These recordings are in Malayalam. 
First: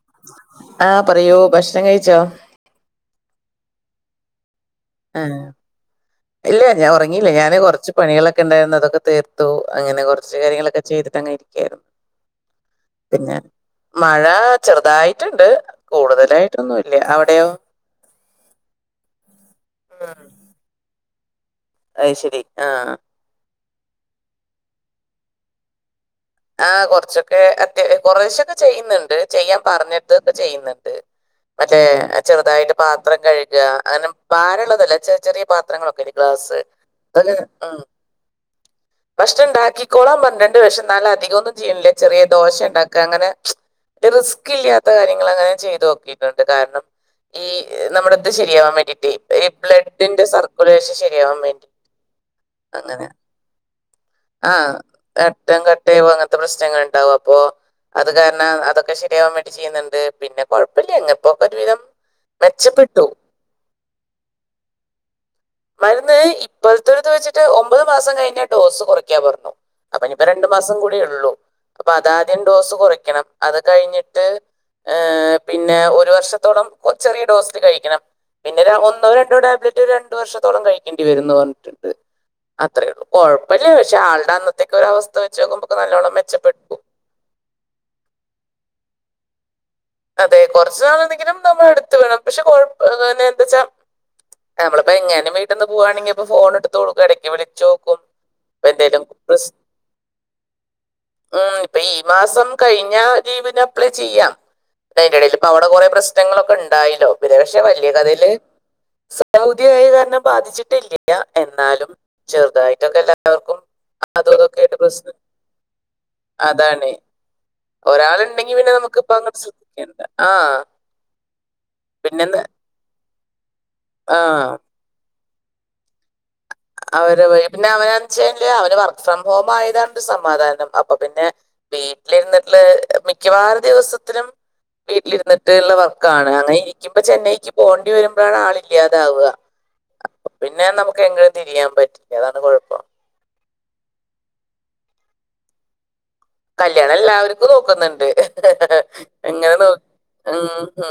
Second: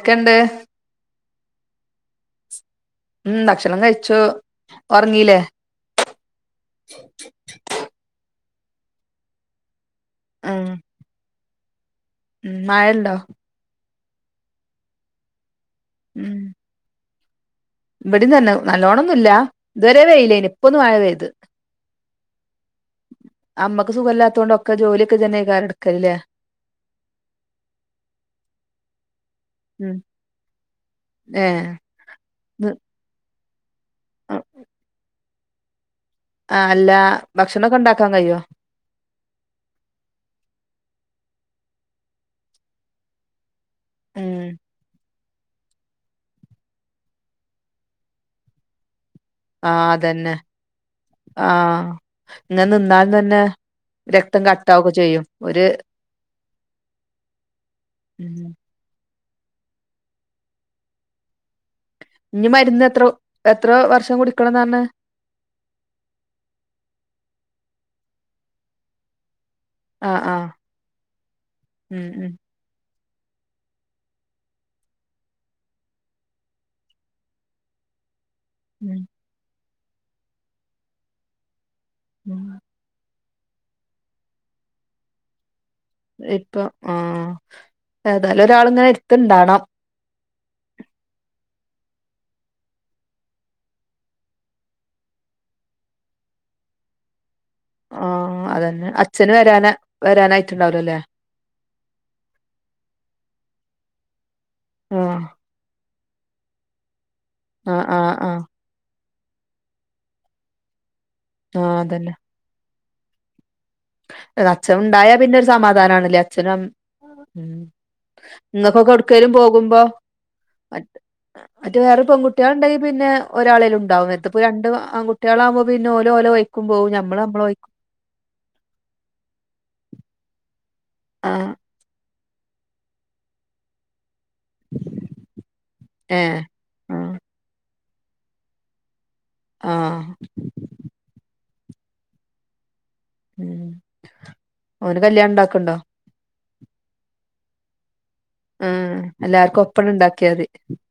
ക്കെണ്ട്? ആഹ് പറയൂ ഭക്ഷണം കഴിച്ചോ? മം ഭക്ഷണം കഴിച്ചു ഉറങ്ങീല്ലേ ആഹ്. ഇല്ല ഞാൻ ഒറങ്ങില്ല ഞാന് കുറച്ച് പണികളൊക്കെണ്ടായിരുന്നു അതൊക്കെ തീർ ത്തു. അങ്ങനെ കൊറച്ച് കാര്യങ്ങളൊക്കെ ചെയ്തിട്ടങ്ങനെ ഇരിക്കാരുന്നു. മം മഴണ്ടോ? മഴ ചെറുതായിട്ടുണ്ട് കൂടുതലായിട്ടൊന്നുംല്ല അവിടെയോ? ഇവിടിം തന്നെ നല്ലോണൊന്നുല്ല ഇതുവരെ വെയിലെനി ഇപ്പൊന്ന് മഴ പെയ്ത്. അയ്ശരി ആഹ, അമ്മക്ക് സുഖല്ലാത്തോണ്ട് ഒക്കെ ജോലിക്കെ ഇജെന്നേക്കാരം എടുക്കല്ലെ? ആ കൊറച്ചൊക്കെ അത്യാ കുറെശൊക്കെ ചെയ്യുന്നുണ്ട്. ചെയ്യാൻ ഉം പറഞ്ഞട്ടൊക്കെ ചെയ്യുന്നുണ്ട് ഏഹ് മറ്റേ ന്ന് ചെറുതായിട്ട് പാത്രം കഴുക അങ്ങനെ പരംഉള്ളതല്ല ചെർ ചെറിയ പാത്രങ്ങളൊക്കെ ആഹ് [unintelligible] അല്ല അതൊക്കെ ഭക്ഷണൊക്കെ ആഹ് ഉണ്ടാക്കാൻ കഴിയോ ഭക്ഷണം ഉണ്ടാക്കിക്കോളാം പറഞ്ഞിട്ടുണ്ട് പക്ഷെ എന്നാലും അധികം ഒന്നും ചെയ്യണില്ല ചെറിയ ദോശ ഉണ്ടാക്കുക അങ്ങനെ, ഉം റിസ്ക് ഇല്ലാത്ത കാര്യം ഇങ്ങള് അങ്ങനെ ചെയ്ത് നോക്കിയിട്ടുണ്ട് കാരണം ഈ നമ്മുടെ ഇത് ശരിയാവാൻ വേണ്ടിട്ടേ ഈ ആഹ് ബ്ലഡിന്റെ അതന്നെ സർക്കുലേഷൻ ശരിയാവാൻ വേണ്ടിട്ട് ആഹ് ഇങ്ങനെ അങ്ങനെ നിന്നാലും തന്നെ രക്തം ആഹ് കട്ടാവൊക്കെ ചെയ്യും [unintelligible] ട്ടെ ഒരു അങ്ങനത്തെ പ്രശ്നങ്ങൾ ഉണ്ടാവും അപ്പോ അത് ഉം കാരണം അതൊക്കെ ശരിയാവാൻ വെ ചെയ്യുന്നുണ്ട് പിന്നെ കുഴപ്പല്ല്യ എങ്ങപ്പോക്കെ ഒരുവിധം ഇഞ്ഞ് മരുന്ന് എത്ര മെച്ചപ്പെട്ടു എത്ര വർഷം കുടിക്കണംന്നാർഞ്ഞ്? മരുന്ന് ഇപ്പോഴത്തൊരുദ് വെച്ചിട്ട് ഒമ്പത് മാസം കഴിഞ്ഞ ഡോസ് കുറയ്ക്കാ പറഞ്ഞു. ആഹ് അപ്പൊനിപ്പോ രണ്ടു ആഹ് മാസം കൂടി ഉള്ളൂ അപ്പൊ ഉം ഉം അതാദ്യം ഡോസ് കുറക്കണം അത് കഴിഞ്ഞിട്ട്, ഏ പിന്നെ ഒരു വർഷത്തോളം ഒ ചെറിയ ഡോസിൽ കഴിക്കണം. പിന്നെ ഉം ഒന്നോ രണ്ടോ ടാബ്ലറ്റ് രണ്ട് വർഷത്തോളം കഴിക്കേണ്ടി വരന്ന് പറഞ്ഞിട്ടുണ്ട്. [inaudible] അത്രേള്ളൂ കുഴപ്പല്ല പക്ഷെ ആളുടെ അന്നത്തേക്ക ഒരവസ്ഥ വെച്ച് നോക്കുമ്പോൾ ഇപ്പൊ ആഹ ഏതായാലും ഒരാളിങ്ങനെ എടുത്ണ്ടണം. അതെ കുറച്ചു നാൾ എന്തെങ്കിലും നമ്മൾ എടുത്ത വേണം പക്ഷെ കൊഴ പിന്നെ എന്താ വച്ചാ നമ്മളിപ്പോ എങ്ങനും വീട്ടന്ന് പോവാണെങ്കിപ്പോ ഫോൺ എടുത്തോടുക്ക ഇടയ്ക്ക് വിളിച്ചോ ആഹ് അതന്നെ അച്ഛന് വരാന വരാനായിട്ടുണ്ടാവലോ ല്ലെ? ഉം ഇപ്പൊ ഈ മാസം കഴിഞ്ഞ ലീവിന് അപ്ലൈ ചെയ്യാം. പ്പയ്ന്റെ ആഹ് ഇടൽ ഇപ്പ അവിടെ കൊറെ പ്രശ്നങ്ങളൊക്കെ ഉണ്ടായില്ലോ, പിന്നെ പക്ഷെ ആഹ് വലിയ ആഹ് കഥയില് ആഹ് ഭൗതികമായി കാരണം ബാധിച്ചിട്ടില്ല ആഹ് എന്നാലും അതന്നെ ചെറുതായിട്ടൊക്കെ എല്ലാവർക്കും. അതും ദ ഇതൊക്കെ അച്ഛൻ ആയിട്ട് ഉണ്ടായാ പ്രശ്നം പിന്നെ ഒരു സമാധാനാണല്ലേ അച്ഛനും അമ് അതാണ് ഉം ഒരാളുണ്ടെങ്കിൽ പിന്നെ ങ്ങക്കൊക്കെ നമുക്ക് ഇപ്പൊ ഓട്ക്കേലും അങ്ങോട്ട് പോകുമ് പ്പൊ ശ്രദ്ധിക്കണ്ട ആ മ മറ്റ വേറെ പിന്നെന്താ പെങ്കുട്ട്യാൾണ്ടെങ്കി പിന്നെ ഒരാളെലുംന് ആ ണ്ടാവുംത്പ്പം രണ്ട് ആ ആൺകുട്ടികളാകുമ്പോ പിന്നെ ഓൽ ഓലെവയ്ക് അവര് പോയ് പിന്നെ അവരൻചേൽ അവന് വർക്ക് ഫ്രം ഹോം ആയതാൻരു സമാധാനം അപ്പൊ പിന്നെ ആഹ് വീട്ടിലിരുന്നിട്ടുള്ള ഹ് മിക്കവാറും ദിവസത്തിനും വീട്ടിലിരിന്നിടട്ട്ള്ള വർക്കാണ് ഏഹ് അങ്ങനെ ഇരിക്കുമ്പ ആഹ് ചെന്നൈക്ക് പോണ്ടി വരുമ്പആണ് ആള് ഇല്ലാതാവ. ആഹ് അപ്പൊപിന്നെ നമുക്ക് എങ്ങും തിരിയാൻ പറ്റില്ല അതാണ് കുഴപ്പം. ഉം ഓന് കല്യാണണ്ടാക്ക്ണ്ടോ? കല്യാണം എല്ലാവർക്കും നോക്കുന്നുണ്ട് ഹ് ഹ ഹേ ആഹ് എങ്ങനെ എല്ലാർക്കും നോ ഒപ്പണ്ട് ഉണ്ടാക്കിയാ മതി ഹും ഹ്.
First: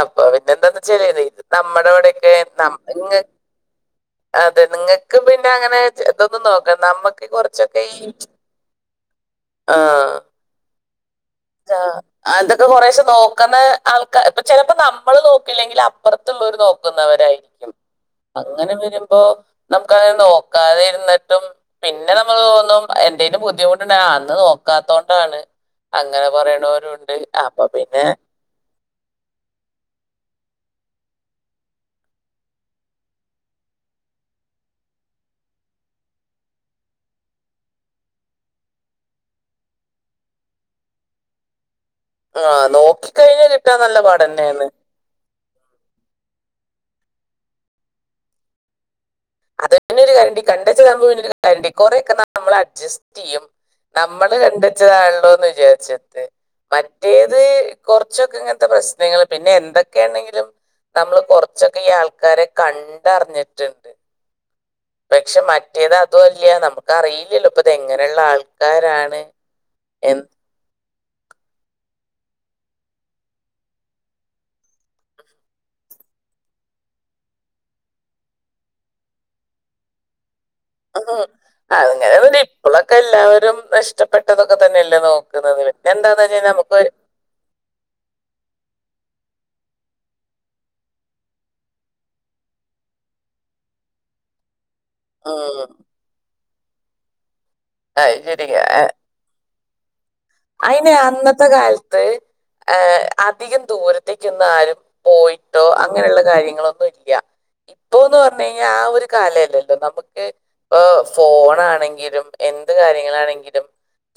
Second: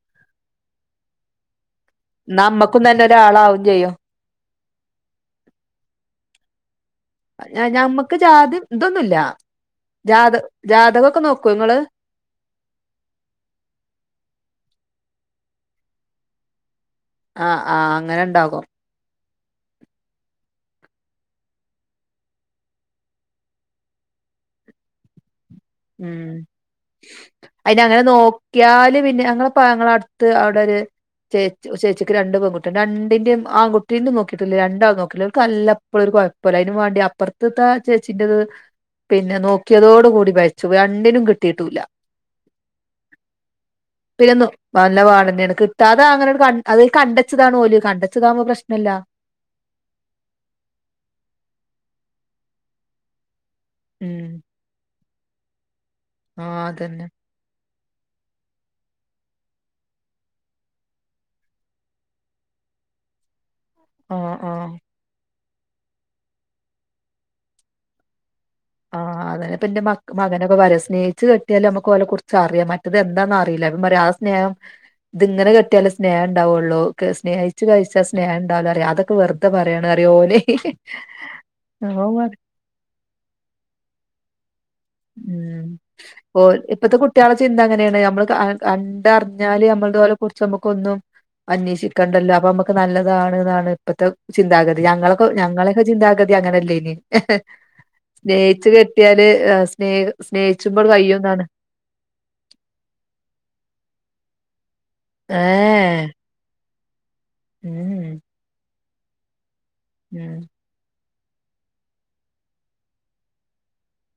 അപ്പൊ പിന്നെ എന്താ വച്ച ഇത് നമ്മുടെ ഇവിടെ നമ്മക്കും തന്നെ ഒരാളാവും ചെയ്യും. അതെ നിങ്ങൾക്ക് പിന്നെ അങ്ങനെ ഇതൊന്നും നോക്കാം നമ്മക്ക് കുറച്ചൊക്കെ ഈ എന്തൊന്നുല്ല ജാത ജാതകൊക്കെ നോക്ക ആഹ അതൊക്കെ കുറേശ നോക്കുന്ന ആൾക്കാ ചെലപ്പോ നമ്മള് നോക്കില്ലെങ്കിൽ അപ്പുറത്തുള്ളോര് നോക്കും. ആഹ് ക്കുന്നവരായിരിക്കും ആഹ് ഇണ്ടാകും അങ്ങനെ വരുമ്പോ നമുക്കത് നോക്കാതെ ഇരുന്നിട്ടും പിന്നെ നമ്മൾ തോന്നും എന്തേലും ബുദ്ധിമുട്ട്ണ്ട അന്ന് നോക്കാതോണ്ടാണ്. ഉം അപ്പൊ അയിന് അങ്ങനെ പിന്നെ നോ കിയാല് പിന്നെ ഞങ്ങളെപ്പ ങ്ങളട്ത്ത് അവിടൊര് ചേച്ചി ചേച്ചിക്ക് രണ്ട് പെൺകുട്ടിണ്ട് രണ്ടിന്റേം ആൺകുട്ടീന്റേം നോക്കിട്ടില്ല രണ്ടാളേം നോക്കിട്ടില്ല [unintelligible] ഇപ്പോ ഒരു കൊഴപ്പില്ല അയിനും വേണ്ടി അപ്പുറത്തത്ത ചേച്ചിന്റെത് പിന്നെ നോക്കിയതോട് കൂടി പയ [unintelligible] രണ്ടിനും കിട്ടിട്ടൂല്ല ആഹ് നോക്കിക്കഴിഞ്ഞാ കിട്ടാൻ നല്ല പിന്നെ നോ പാടന്നെയാണ്. നല്ല പാടന്നെണ്. കിട്ടാത അങ്ങനെട് അത് കണ്ടച്ചതാണ് ഓല് കണ്ടച്ചതാകുമ്പോ പ്രശ്നല്ല അതന്നൊരു [inaudible] കണ്ടെച്ചതാകുമ്പം പിന്നൊരു [inaudible] കുറെക്കെ നമ്മള് അഡ്ജസ്റ്റ് ചെയ്യും ഉം നമ്മള് കണ്ടെച്ചതാണല്ലോന്ന് വിചാരിച്ചിട്ട്, ആഹ് അതന്നെ മറ്റേത് ത് കൊറച്ചൊക്കെ ഇങ്ങനത്തെ പ്രശ്നങ്ങള്, പിന്നെ എന്തൊക്കെയാണെങ്കിലും നമ്മള് കൊറച്ചൊക്കെ ഈ ആൾക്കാരെ കണ്ടറിഞ്ഞിട്ടുണ്ട് ഹും ഹും പക്ഷെ മറ്റേത് അതുവല്യ നമുക്ക് അറിയില്ലല്ലോ ഇപ്പ ഇതെങ്ങനെള്ള ആൾ ക്കാരാണ് എന് [unintelligible] വരെ സ്നേഹച്ച് കെട്ടിയാലും നമുക്ക് ഓലെ കുറച്ച് അറിയാം, മറ്റത് എന്താന്ന് അറിയില്ല [unintelligible] പറയാ ആ സ്നേഹം ഇത്ങ്ങനെ കെട്ടിയാലെ സ്നേഹം ഉണ്ടാവുള്ളൂ, സ്നേഹിച്ച് കഴിച്ചാൽ സ്നേഹം ഉണ്ടാവില്ല പറയും, അത് അത് വെറുതെ പറയണാറിയോ ഓല് ഹി ഹി ഹി ഉം അങ്ങനെ പിന്നെ ഇപ്പോളൊക്കെ എല്ലാവരും ഇഷ്ടപ്പെട്ടതൊക്കെ തന്നെല്ലെ ല്ലേ നോക്കുന്നത് രണ്ടാണേലും നമുക്ക് ഒരു റ്റെ ആളെ ചിന്ത അങ്ങനെണ് നമ്മള് ക ആഹ് കണ്ടറിഞ്ഞാല് നമ്മളതു പോലെ [unintelligible] നമുക്ക് ഒന്നും അന്വേഷിക്കണ്ടല്ലോ അപ്പൊ നമുക്ക് നല്ലതാണ് എന്നാണ് ഇപ്പത്തെ ചിന്താഗതി ഞങ്ങളക്ക ഉം ഞങ്ങളൊക്കെ ചിന്താഗതി അങ്ങനല്ലേനി അത് സ്നേഹിച്ച് ശരിയാ കെട്ടിയാല് ആഹ് സ്‌നേഹ അയിന് അന്നത്തെ കാലത്ത് ഏഹ് അധികം ദൂരത്തേക്കൊന്നും ആരും ഏഹ് പോയിട്ടോ അങ്ങനെയുള്ള കാര്യങ്ങളൊന്നും ഇല്യ, ഉം ഇപ്പോന്ന് പറഞ്ഞ് കഴിഞ്ഞാ ആ ഒരു കാലല്ലല്ലോ നമുക്ക് ഉം ഇപ്പൊ ഫോണാണെങ്കിലും എന്ത് കാര്യങ്ങളാണെങ്കിലും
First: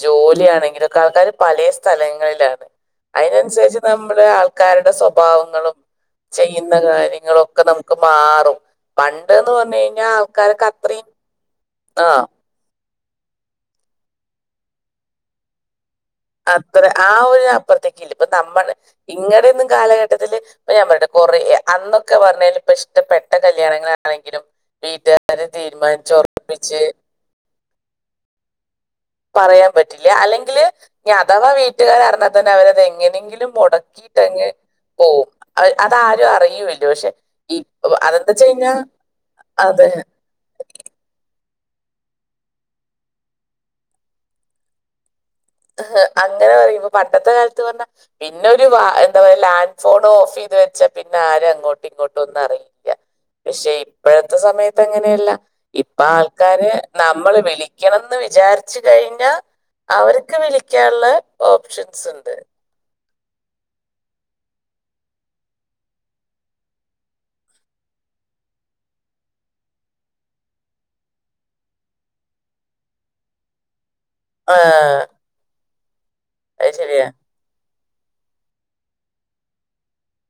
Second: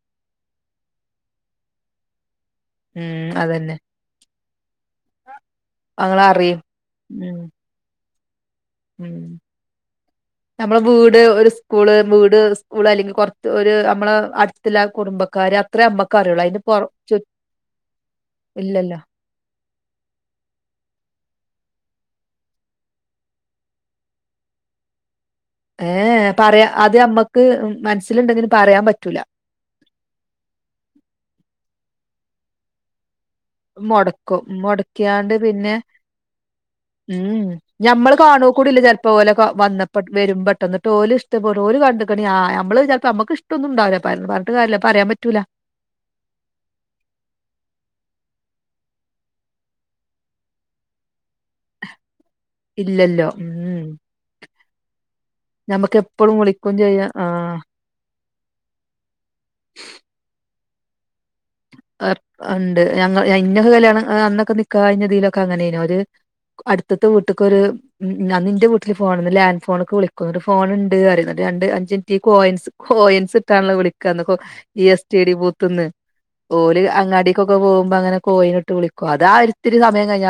ജോലിയാണെങ്കിലും ആൾക്കാര് പലേ സ്ഥലങ്ങളിലാണ്, ഉം അതന്നെ അയിനനുസരിച്ച് നമ്മുടെ ആൾക്കാരുടെ സ്വപ് സ്വഭാവങ്ങളും അങ്ങളറിയും ചെയ്യുന്ന ഉം കാര്യങ്ങളൊക്കെ നമുക്ക് മാറ്റും ഉം പണ്ട്ന്ന് പറഞ്ഞ് കഴിഞ്ഞാ ആൾക്കാരക്ക് നമ്മളെ അത്രീം വീട് ഒരു സ്കൂള്, വീട് സ്കൂള് അല്ലെങ്കി കൊറത്ത് ഒരു നമ്മള് അടുത്ത്ല്ല കുടുംബക്കാര് അത് ഇത്ര അമ്മക്കറിയുള്ള അത്ര ആ ഒരു അപ്പുറത്തേക്കില്ല ഇപ്പ നമ്മള് ഇല്ലല്ലോ ഇങ്ങടെന്നും കാലഘട്ടത്തില് ഇപ്പൊ ഞാൻ പറയട്ടെ കൊറെ അന്നൊക്കെ വന്നതില് ഇപ്പ ഇഷ്ടപ്പെട്ട കല്യാണങ്ങളാണെങ്കിലും വീട്ട്കാര് ഏഹ് പറയാ അത് ഞമ്മക്ക് മനസ്സിലുണ്ടെങ്കിലും പറയാൻ പറ്റൂല പറയാൻ പറ്റില്ല അല്ലെങ്കില് ഇനി അഥവാ വീട്ടുകാരറിഞ്ഞാ തന്നെ അവരത് എങ്ങനെങ്കിലും മൊടക്കും മൊടക്കിട്ടങ്ങ് പോകും, മൊടക്കിയാണ്ട് പിന്നെ അതാരും അറിയുല്ല പക്ഷെ ഉം ഈ ഞമ്മള് കാണുക കൂടില്ല ചെിലപ്പോ ഓലെ അതെ വന്നപ്പ വരുമ്പ ട്ടന്നിട്ട് ഓല് ഇഷ്ടപെടുവോ ഓല് കണ്ടിക്കണി ആ നമ്മള് ചിലപ്പോ നമ്ക്ക് ഇഷ്ടൊന്നും ഉണ്ടാവില്ല പറഞ്ഞി പറഞ്ഞിട്ട് കാര്യല്ല പറയാൻ പറ്റൂല അങ്ങനെ പറയുമ്പോ പണ്ടത്തെ കാലത്ത് പറഞ്ഞാ പിന്നെ ഒരു വ എന്താ പറയാ ലാൻഡ് ഫോൺ ഓഫ് ചെയ്ത് വച്ചാ പിന്നെ ആരും അങ്ങോട്ടും ഇങ്ങോട്ടും ഒന്നും അറി ല്ല, ഇല്ലല്ലോ പക്ഷെ ഉം ഇപ്പോഴത്തെ സമയത്ത് അങ്ങനെയല്ല ഞമ്മക്ക് ഇപ്പ എപ്പളും ആൾക്കാര് വിളിക്കും ചെയ്യാ നമ്മള് ആ വിളി ക്കണന്ന് വിചാരിച്ചു കഴിഞ്ഞാ അവര്ക്ക് വിളിക്കാനുള്ള അർ ഉണ്ട് ഞങ്ങള് ഇന്നൊക്കെ കല്യാണം അന്നൊക്കെ നിക്കാഹ് കഴിഞ്ഞതിലൊക്കെ അങ്ങനെന് ഓര് അടുത്തത്തെ വീട്ട്ക്കൊരു ഉം ന്നാ നിന്റെ വീട്ടില് ഫോണന്ന് ലാൻഡ് ഫോണ്ക്ക് വിളിക്കും എന്നിട്ട് ഫോണുണ്ട് പറയും എന്നിട്ട് രണ്ട് അഞ്ചിന്റെ കോയിൻസ് കൊയിൻസിട്ടാണല്ലോ വിളിക്കാ അന്ന്ക്ക ആ ഈ എസ് റ്റി ഡി ബൂത്ത്ന്ന് അത് ഓര് ശരിയാ അങ്ങാടിക്കൊക്കെ പോകുമ്പോ അങ്ങനെ കോയിനി ഇട്ട് വിളിക്കും അത് ആ ഒരിത്തിരി സമയം കഴിഞ്ഞ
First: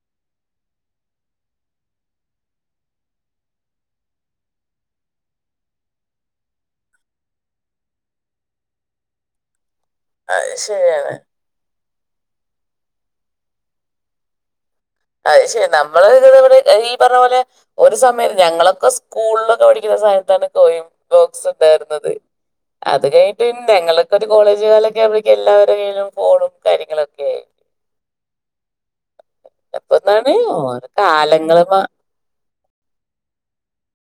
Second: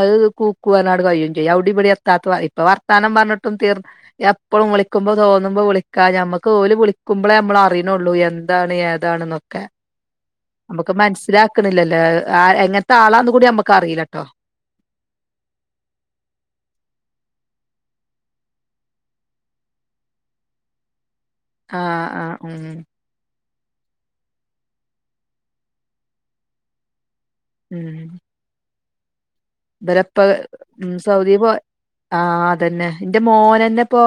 അത് കൂക്കുവാനോട് കഴിയും ചെയ്യും അവിടെ ഇവിടെ എത്താത്ത ഇപ്പ വർ ത്താനം പറഞ്ഞിട്ടും തീർ എപ്പഴും വിളിക്കുമ്പോ തോന്നുമ്പോ വിളിക്കാ ഞമ്മുക്ക് ഓല് വിളുമ്പോളേ നമ്മള് അറിയണുള്ളൂ എന്താണ് ഏതാ ഏതാണെന്നൊക്കെ അത് നമുക്ക് ശരിയാണ് മനസ്സിലാക്കണില്ലല്ലേ എങ്ങനത്തെ ആളാന്ന് കൂടി നമ്മുക്ക് അറിയില്ലെട്ടോ അ ശെ നമ്മള് ഇ ഇവിടെ ഈ പറഞ്ഞ പോലെ ഒരു സമയം ഞങ്ങളൊക്കെ സ്കൂളിലൊക്കെ പഠിക്കുന്ന സമയത്ത തന്നെ ബോക്സ്‌ ആഹ് ഉണ്ടായിരുന്നത് ആഹ് ഉം അത് കഴിഞ്ഞ പിന്നെ ങ്ങൊക്കെ ഒരു കോളേജ് കാലൊക്കെ ആകുമ്പോഴേക്കും എല്ലാവരുടെ കയ്യിലും ഫോണും കാര്യങ്ങളും ഒക്കെ ആയി ഉം അപ്പൊ ഇവര്ഉപ്പ എന്താണ് ഓരോ സൗദി പോ കാലങ്ങള് മാ- ആ അതന്നെ എന്റെ മോനെന്നെപ്പോ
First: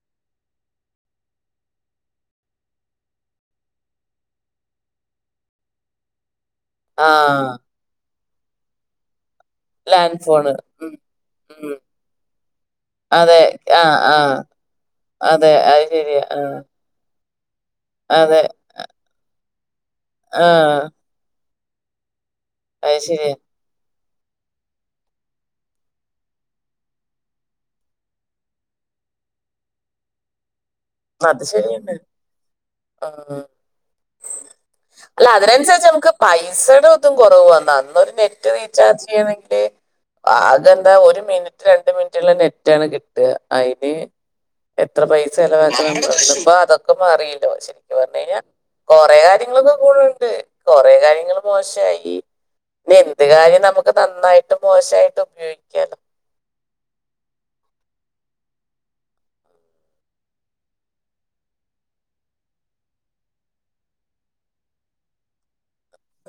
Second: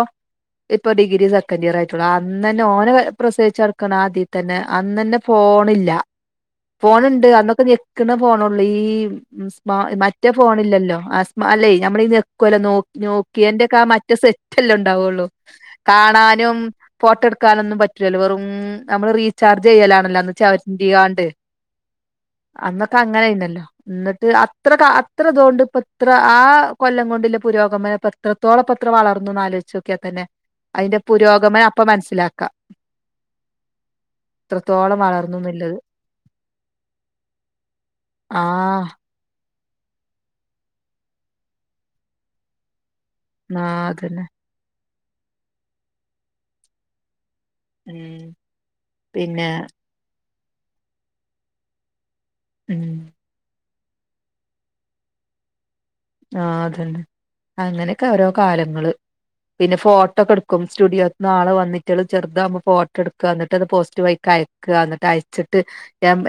ഇപ്പൊ ഡിഗ്രി സെക്കൻഡറ് ഇയർ ആയിട്ടുള്ളൂ അന്ന തന്നെ ഓനെ പ്രസവിച്ച്കിടക്കുന്ന ആദ്യ തന്നെ അന്നന്നെ ഫോണില്ല ഫോണ ആ ഉണ്ട് അന്നൊക്കെ ഞെക്കുന്ന ഫോണള്ളൂ ഈ സ് ലാൻഡ് മറ്റേ ഫോണ് ഉം, ഫോണില്ലല്ലോ ആസ്മ അല്ലേ ഉം. നമ്മളീ നിൽക്കുവല്ലോ നോ നോക്കിയന്റെ ഒക്കെ ആ മറ്റേ സെറ്റല്ലേ ഉണ്ടാവുള്ളൂ അതെ അത് ശരിയാ ആ, കാണാനും കാണാനും ഫോട്ടോ എടുക്കാനൊന്നും പറ്റില്ലല്ലോ അതെ വെറും നമ്മള് റീചാർജ് ചെയ്യലാണല്ലോ അന്ന് ആ ച ചെയ്യാണ്ട് അത് അന്നൊക്കെ അങ്ങനെ ശരിയാ ആയിരുന്നല്ലോ എന്നിട്ട് അത്ര കാ എത്രതൊണ്ട് ഇപ ആ കൊല്ലം കൊണ്ടില പുരോഗമനം എത്രത്തോളം പത്ര വളർന്നുന്ന് ആലോചിച്ച് നോക്കിയാൽ തന്നെ അതിന്റെ അത് പുരോഗമനം അപ്പൊ ശരിയാണ് മനസ്സിലാക്കാം ആ ഇത്രത്തോളം അല്ല വളർന്നുന്നുള്ളത് അതിനനുസരിച്ച് നമുക്ക് പൈസയുടെ കുറവ് വന്ന അന്നരു നെറ്റ് ആഹ് റീചാർജ് ചെയ്യണെങ്കിൽ അതെന്താ ഒരു മിനിറ്റ് രണ്ട് മിനിറ്റുള്ള നെറ്റാണ് കിട്ടുക ആ ആ, അതിന് അതന്നെ എത്ര പൈസ ചിലവാക്കണ്ട് ഇപ്പ അതൊക്കെ മാറിയില്ലോ എന്ന് പറഞ്ഞ് ഉം കഴിഞ്ഞാൽ കൊറെ പിന്നെ കാര്യങ്ങളൊക്ക കൂടൊണ്ട് കൊറെ കാര്യങ്ങളൊക്കെ മോശായി ഉം എന്ത് കാര്യം നമുക്ക് നന്നായിട്ടും മോശമായിട്ടും ഉപയോഗിക്കാലോ ആ അതന്നെ അങ്ങനെയൊക്കെ ഓരോ കാലങ്ങള് പിന്നെ ഫോട്ടോക്കെ എടുക്കും സ്റ്റുഡിയോ നിന്ന് ആള് വന്നിട്ട് ചെറുതാവുമ്പോ ഫോട്ടോ എടുക്ക എന്നിട്ട് അത് പോസ്റ്റ്‌ വഴി അയക്ക എന്നിട്ട് അയച്ചിട്ട്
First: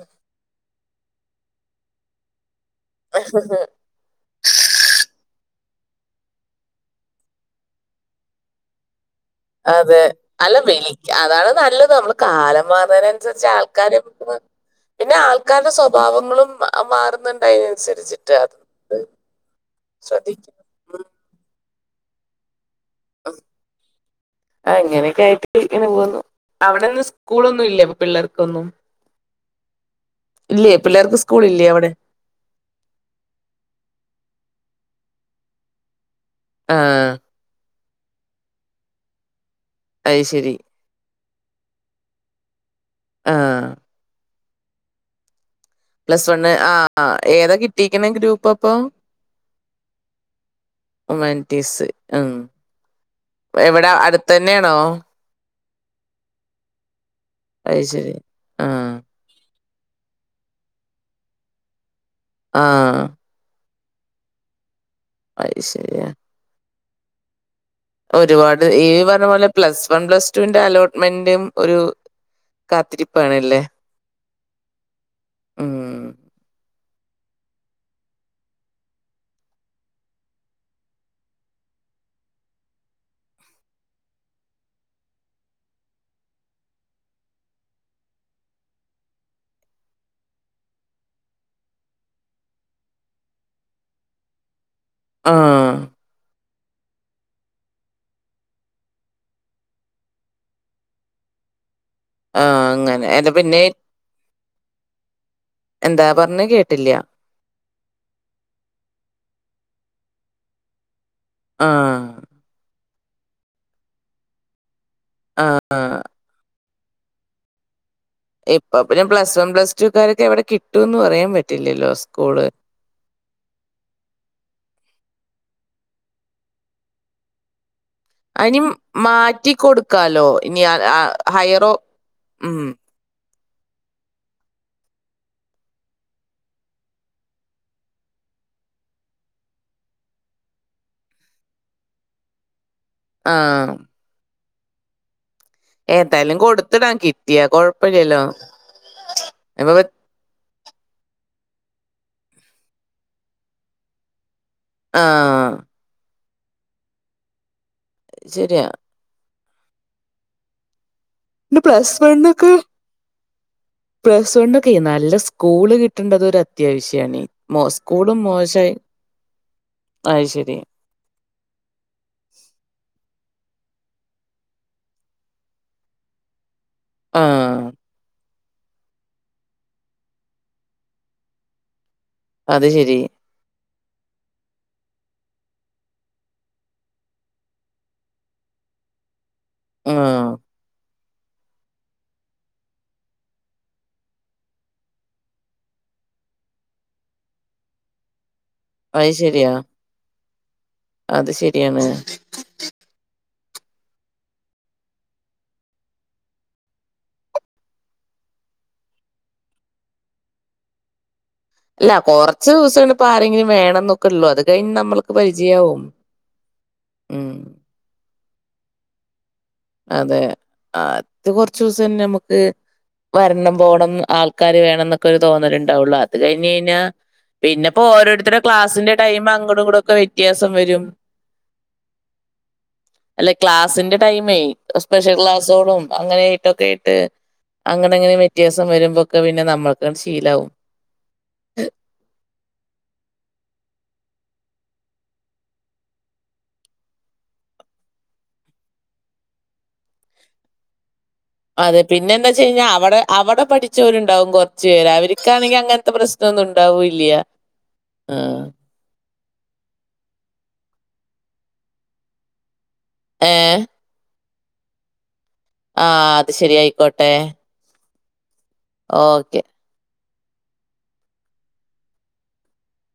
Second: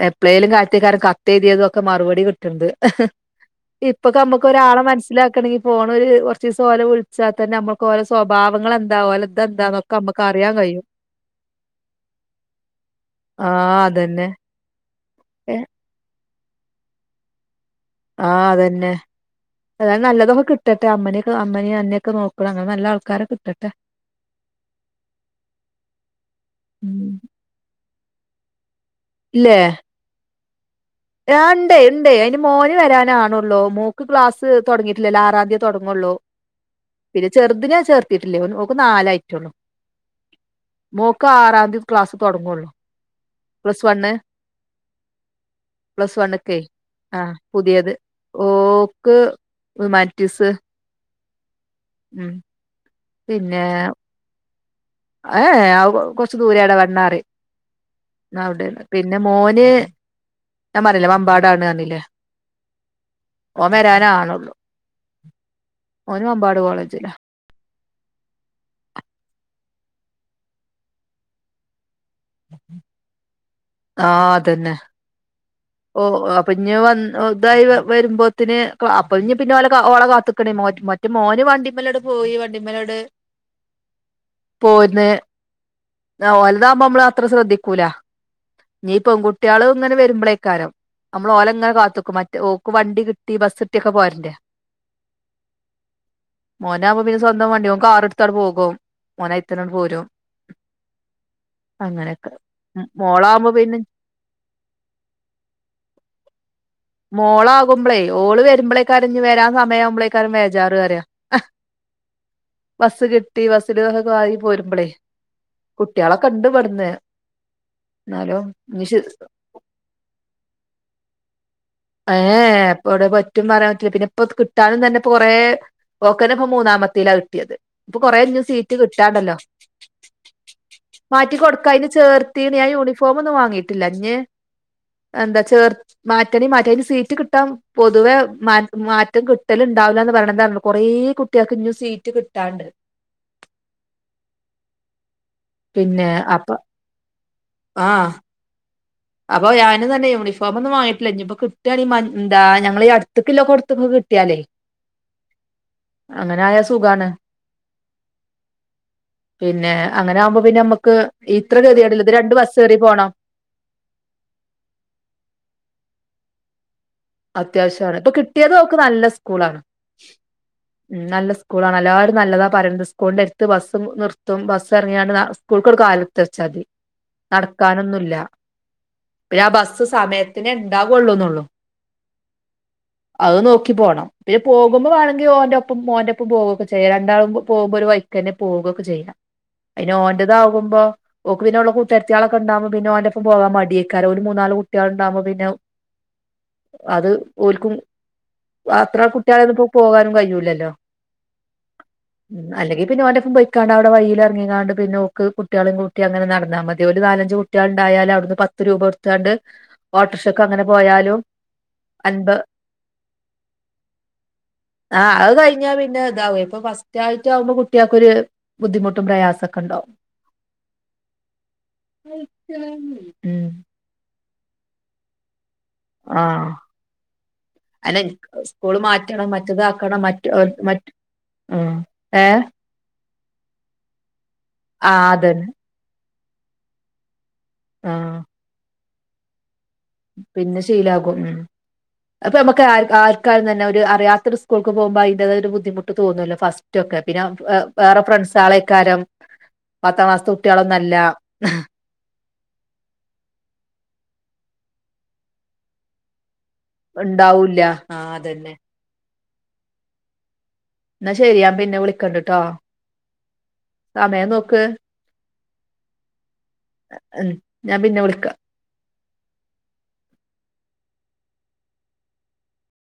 എപ്പളേലും കത്തിരിക്ക കത്തെഴുതിയതുമൊക്കെ മറുപടി കിട്ടണ്ട് ആഹ് ആഹ് ഇപ്പൊ ന ഒരാളെ മനസ്സിലാക്കണെങ്ക ഫോണ ഒരു കുറച്ച് ദിവസം ഓലെ വിളിച്ചാൽ തന്നെ നമ്മുക്ക് ഓല സ്വഭാവങ്ങൾ ന്താവുമ അതെ അല്ല വിളിക്ക അതാണ് നല്ലത് നമ്മള് കാലം മാറതിന അനുസരിച്ച് ആഹ് ആൾക്കാര അതന്നെ പിന്നെ ആൾക്കാരുടെ സ്വഭാവങ്ങളും മാറുന്നുണ്ടായതിനനുസരി ആഹ് അതന്നെ അതായത് നല്ലതൊക്കെ ശ്രദ്ധിക്കണം. കിട്ടട്ടെ അമ്മനൊക്കെ അമ്മന അന്നെയൊക്കെ നോക്കണം അങ്ങനെ നല്ല ആൾക്ക ആ എങ്ങനെയൊക്കെ ആയിട്ട് ഇങ്ങനെ പോണു അവിടെന്ന് ഉം സ്കൂളൊന്നും ഇല്ല പിള്ളേർക്കൊന്നും ല്ലെ ഇല്ലേ പിള്ളേർക്ക് ആ സ്കൂളില്ലേ അവിടെ? ഉണ്ടണ്ട് ഉണ്ട് മോന് വരാനാണള്ളൂ മോക്ക് ക്ലാസ് തുടങ്ങിട്ടില്ലല്ലോ ആറാം തയതി തുടങ്ങുള്ളൂ ആഹ് പിന്നെ ചെറുതിനെ ചേർത്തിട്ടില്ലേ ഓക്ക് നാലായിട്ടേള്ളു അയ് ശരി മോക്ക് ആറാം തീയതി ക്ലാസ് തുടങ്ങുള്ളൂ ആഹ് plus one plus one one ഒക്കെ ആഹ് ആഹ ഏതാ പുതിയത് കിട്ടിക്കണ ഗ്രൂപ്പ് അപ്പൊ? ഓക്ക് ഹുമാനിറ്റീസ് ഹുമാനിടീസ് ഉം എവിടെ അടുത്ത തന്നെയാണോ ഏഹ കൊറച്ച ദൂര അവിടെ വണ്ണാറ് അത് ശരി. അവിടെയാണ് ആഹ് പിന്നെ മോന് ഞാൻ പറഞ്ഞിലേ വമ്പാടാണ് പറഞ്ഞ്ല്ലേ ആഹ് ഓ വരാനാണെള്ളു അത് ശരി. ഓന് വമ്പാട് കോളേജ്ലാ ഒരുപാട് ഈ പറഞ്ഞ പോലെ പ്ലസ് വൺ പ്ലസ് ടുവിന്റെ അലോട്ട്മെന്റും ഒരു കാത്തിരിപ്പാണല്ലേ ആ അതന്നെ ഓ ഉം. ആ അപ്പൊ ഇഞ്ഞ് വന്ന് ഇതായി വരുമ്പോത്തിന് അപ്പൊ ഇഞ്ഞ് പിന്നെ ഓലെ ഓളെ കാത്ത്ക്കണേ മോ ന്റെ മോന് വണ്ടി മലാണ്ട്പോയി വണ്ടിമലാണ്ട് പോര് നേ താ ഓൽതാകുമ്പോ നമ്മള് അത്ര ശ്രദ്ധിക്കൂല ഞ്ഞ് പെൺകുട്ടിയാള് ഇങ്ങനെ വരുമ്പളേക്കാരം നമ്മള് ഓലങ്ങനെ കാത്ത്ക്കും മറ്റേ ഓക്ക് വണ്ടി കിട്ടി ബസ് കിട്ടി ഒക്കെ പോരറ്റേ ആ മോനാവുമ്പോ പിന്നെ സ്വന്തം വണ്ടി ഓൻ കാർ ഇട്ത്താട്ട് പോകും ഓന് അയി തന്നെ ങ്ങട്ട് പോരും അങ്ങനെക്കെ ആ അങ്ങനെ. അല്ല മോളാവുമ്പോ പിന്നെ എന്താ പറഞ്ഞേ കേട്ടില്ല മോളാകുമ്പളേ ഓള് വരുമ്പോളേക്കാ രം ഇഞ്ഞ് വരാൻ സമയാവുമ്പളേക്കാരം വേജാറ് റയാ ആഹ് ബസ് കിട്ടി ബസ്സില് കാരി പോരുമ്പളേ ആ. കുട്ടിയാളൊ ക്കെ ഇണ്ട് ഇമ്പട്ന്ന് ഇപ്പൊ പിന്നെ പ്ലസ് വൺ പ്ലസ് ടു കാര്ക്കെ എവിടെ കിട്ടും ന്ന് പറയാൻ പറ്റില്ലല്ലോ അ ഏ സ്കൂള്. പ്പം വിടെ പ റ്റും പറയാ പറ്റില്ല പിന്നെ ഇപ്പൊ കിട്ടാനും തന്നെ കുറെ ഓക്കന്നെ ഇപ്പം മൂന്നാമത്തേ ലാ കിട്ടിയേത് ഇപ്പൊ കൊറേ ഇഞ്ഞും അയിനി സീറ്റ് കിട്ടാണ്ടല്ലോ മാറ്റി കൊടുക്കാലോ. ഇനി അ അ മാറ്റി കൊടുക്കാ ഹയറോ അയ്ന് ചേർത്തീണ് ഉം. ഞാൻ യൂണി ഫോമൊന്നും വങ്ങിട്ടില്ല ഇഞ്ഞ് എന്താ ചേർ മാറ്റണേ മാ റ്റ അയ്ന് സീറ്റ് കിട്ടാൻ പൊതുവെ മാ മാറ്റം കിട്ടല് ണ്ടാവില്ല ന്ന് പറയ്ണ് എന്താന്നേ കൊറേ കുട്ടിയോൾക്ക് ഇഞ്ഞും സീറ്റ് റ്റ് കിട്ടാണ്ട് ആഹ് പിന്നെ ഏന്തായാലും അപ്പൊ കൊടുത്തിടാ കിട്ടിയാ ആഹ് കൊഴപ്പല്ലല്ലോ അപ്പൊ ഇപ്പൊ ഞാനും വെ- തന്നെ യൂണി ഫോ മൊന്നും വാങ്ങട്ടില്ല ഇഞ്ഞ് ഇപ്പം കിട്ടാണങ്കി മ എന്താ ഞങ്ങള ഈ അടുത്ത് ക്ക് ള്ളോട് ത്ത് ക്ക് കിട്ടിയാലേ ആഹ് അങ്ങനെ ആയാ സുഖാണ് അഹ് ശരിയാ പിന്നെ അങ്ങനെ ആകുമ്പോ പിന്നെ നമ്മക്ക് ഇത്ര പിന്നെ പ്ലസ് കതിയേട്ല്ല ഇത് രണ്ട് വണ്ണൊക്കെ ബസ്സ് കേറി പോണം പ്ലസ് വൺ ഒക്കെ നല്ല സ്കൂള് കി ട്ട്ണ്ടത് ഒരു അത്യാവിശ്യാണേ മോ അത്യാവശ്യമാണ് ഇപ്പൊ സ്കൂളും കിട്ടിയത് മോശമായി ഓക്ക് നല്ല സ്കൂളാണ് അഹ്ശരി ഉം നല്ല സ്കൂളാണ് എല്ലാരും നല്ലതാ പറയ്ണ്ട് സ്കൂളിന്റെ ട്ത്ത് ബസ്സും നിർത്തും ബസ് ഇറങ്ങിയാണ്ട് ന സ്കൂൾക്കട്കാല്ട്ത്ത് ച്ചാ തി ആഹ് നടക്കാനൊന്നുല്ല പിന്നെ ആ ബസ് സമയത്തിനേ ണ്ടാ കൊള്ളൂ ന്നൊള്ളു അത് ശരി അഹ് നോക്കി പോണം പിന്നെ പോകുമ്പോ വേണങ്കി ഓന്റെ പ്പം മോന്റ പ്പം പോവെക്കെ ചെയ്യാം രണ്ടാളും പോകുമ്പോ ഒര് വഴിക്കന്നെ പോവെക്കെ ചെയ്യ അയ്ന് ആഹ് ഓന്റതാ ആകുമ്പോ ഓക്ക് പിന്നെ ഓളെ കൂ ട്ടാരത്തിയോ ളെക്കെണ്ടാവുമ്പോ പിന്നെ ഓന്റെ പ്പം പോവാ മടിയേക്കാ രം ഓല് മൂന്നാല് കുട്ടിയോള് ണ്ടാവുമ്പോ പിന്നെ അത് ഓൽക്കും [unintelligible] ത്ര അത് ശരിയാ കുട്ടിയേളെന്നും ഇപ്പോ പോകാനും കയൂല്ലല്ലോ അത് ശരിയാണ്. ഉം അല്ലെങ്കി പിന്നെ ഓന്റെ പ്പം പോയിക്കാണ്ട് അവിടെ വയില് എറങ്ങിക്കാണ്ട് പിന്നെ ഓക്ക്കുട്ടിയോളിം കൂട്ടിഅങ്ങനെ നടന്നാ മതി ഓല് നാലഞ്ച് കു ട്ടിയാള്ണ്ടായാല് അവിടുന്ന് പത്ത് രൂപ കൊട്ത്താണ്ട് ഓട്ടറ്ക്ഷക്ക് അങ്ങനെ പോയാലും ഇല്ല അൻപ കൊറച്ച് സെള്ളു ഇപ്പം ആരെങ്കിലും വേണം ന്നൊക്കെ ഒള്ളൂ അത് കഴിഞ്ഞ് നമ്മൾക്ക് പരിചയാവും അതാവോ ഇപ്പം ഫസ് ഉം റ്റായിട്ട് ആകുമ്പോ കുട്ട്യോൾക്കൊര് ബുദ്ധിമുട്ടും പ്രയാസെ അതെ ആത് കൊറച്ച ദിവസം തന്നെ നമുക്ക് ഉം വരണം പോകണം ആ ക്കാര് വേണംന്നൊക്കെ തോന്നല് ഇണ്ടാവുള്ളൂ അത് ആഹ് കഴിഞ്ഞ്ഴിഞ്ഞൽ പിന്നെപ്പോ അല്ല ഓരോരുത്തരുടെ സ്കൂള് ക്ലാസ്സിന്റെ ടൈം മാറ്റണം അങ്ങോടും ഇങ്ങടും ഒക്കെ മറ്റേതാക്കണം മറ്റ് വ്യത്യാസം വരും മറ്റ് ഏഹ് അല്ല ക്ലാസ്സിന്റെ ടൈമേ ആ സ്പെഷ്യൽ അതന്നെ ക്ലാസ്സോളും അങ്ങനെയിട്ടൊക്കെ യിട്ട് അങ്ങനെങ്ങനെ ആഹ് വ്യത്യാസം വരുമ്പൊക്കെ പിന്നെ നമ്മൾക്ക് ശീലവും പിന്നെ ശീലാകും ഉം അപ്പൊ നമുക്ക് ആർക്കായാലും തന്നെ ഒരു അറിയാത്തൊരു സ്കൂൾക്ക് പോവുമ്പോ അയിന്റതായൊരു ബുദ്ധിമുട്ട് തോന്നല്ലോ ഫസ് റ്റൊക്കെ പിന്നെ വെ വേറെ ഫ്രണ്ട്സാളേക്കാരം പത്താം ക്ലാസ്ത്തെ കുട്ടികളൊന്നല്ല അതെ പിന്നെ എന്താ ച്ചഴിഞ്ഞാൽവിടെ അവിടെ പഠിച്ചവരുണ്ടാവും കുറച്ചു പേര് അവർക്കാണെങ്കിൽ അങ്ങെൻത്തെ പ്രശ്നം ണന്നു ഉണ്ടാവുല്ല്യ ഉണ്ടാവൂല്ല ആഹ് അതന്നെ എന്ന ശരി ഞാൻ പിന്നെ വിളിക്കണ്ട്ട്ടോ ഏഹ് സമയം നോക്ക് ആഹ് അത് ശരിയയി ഉം ഞാൻ പിന്നെ വിളിക്ക ഓക്കെ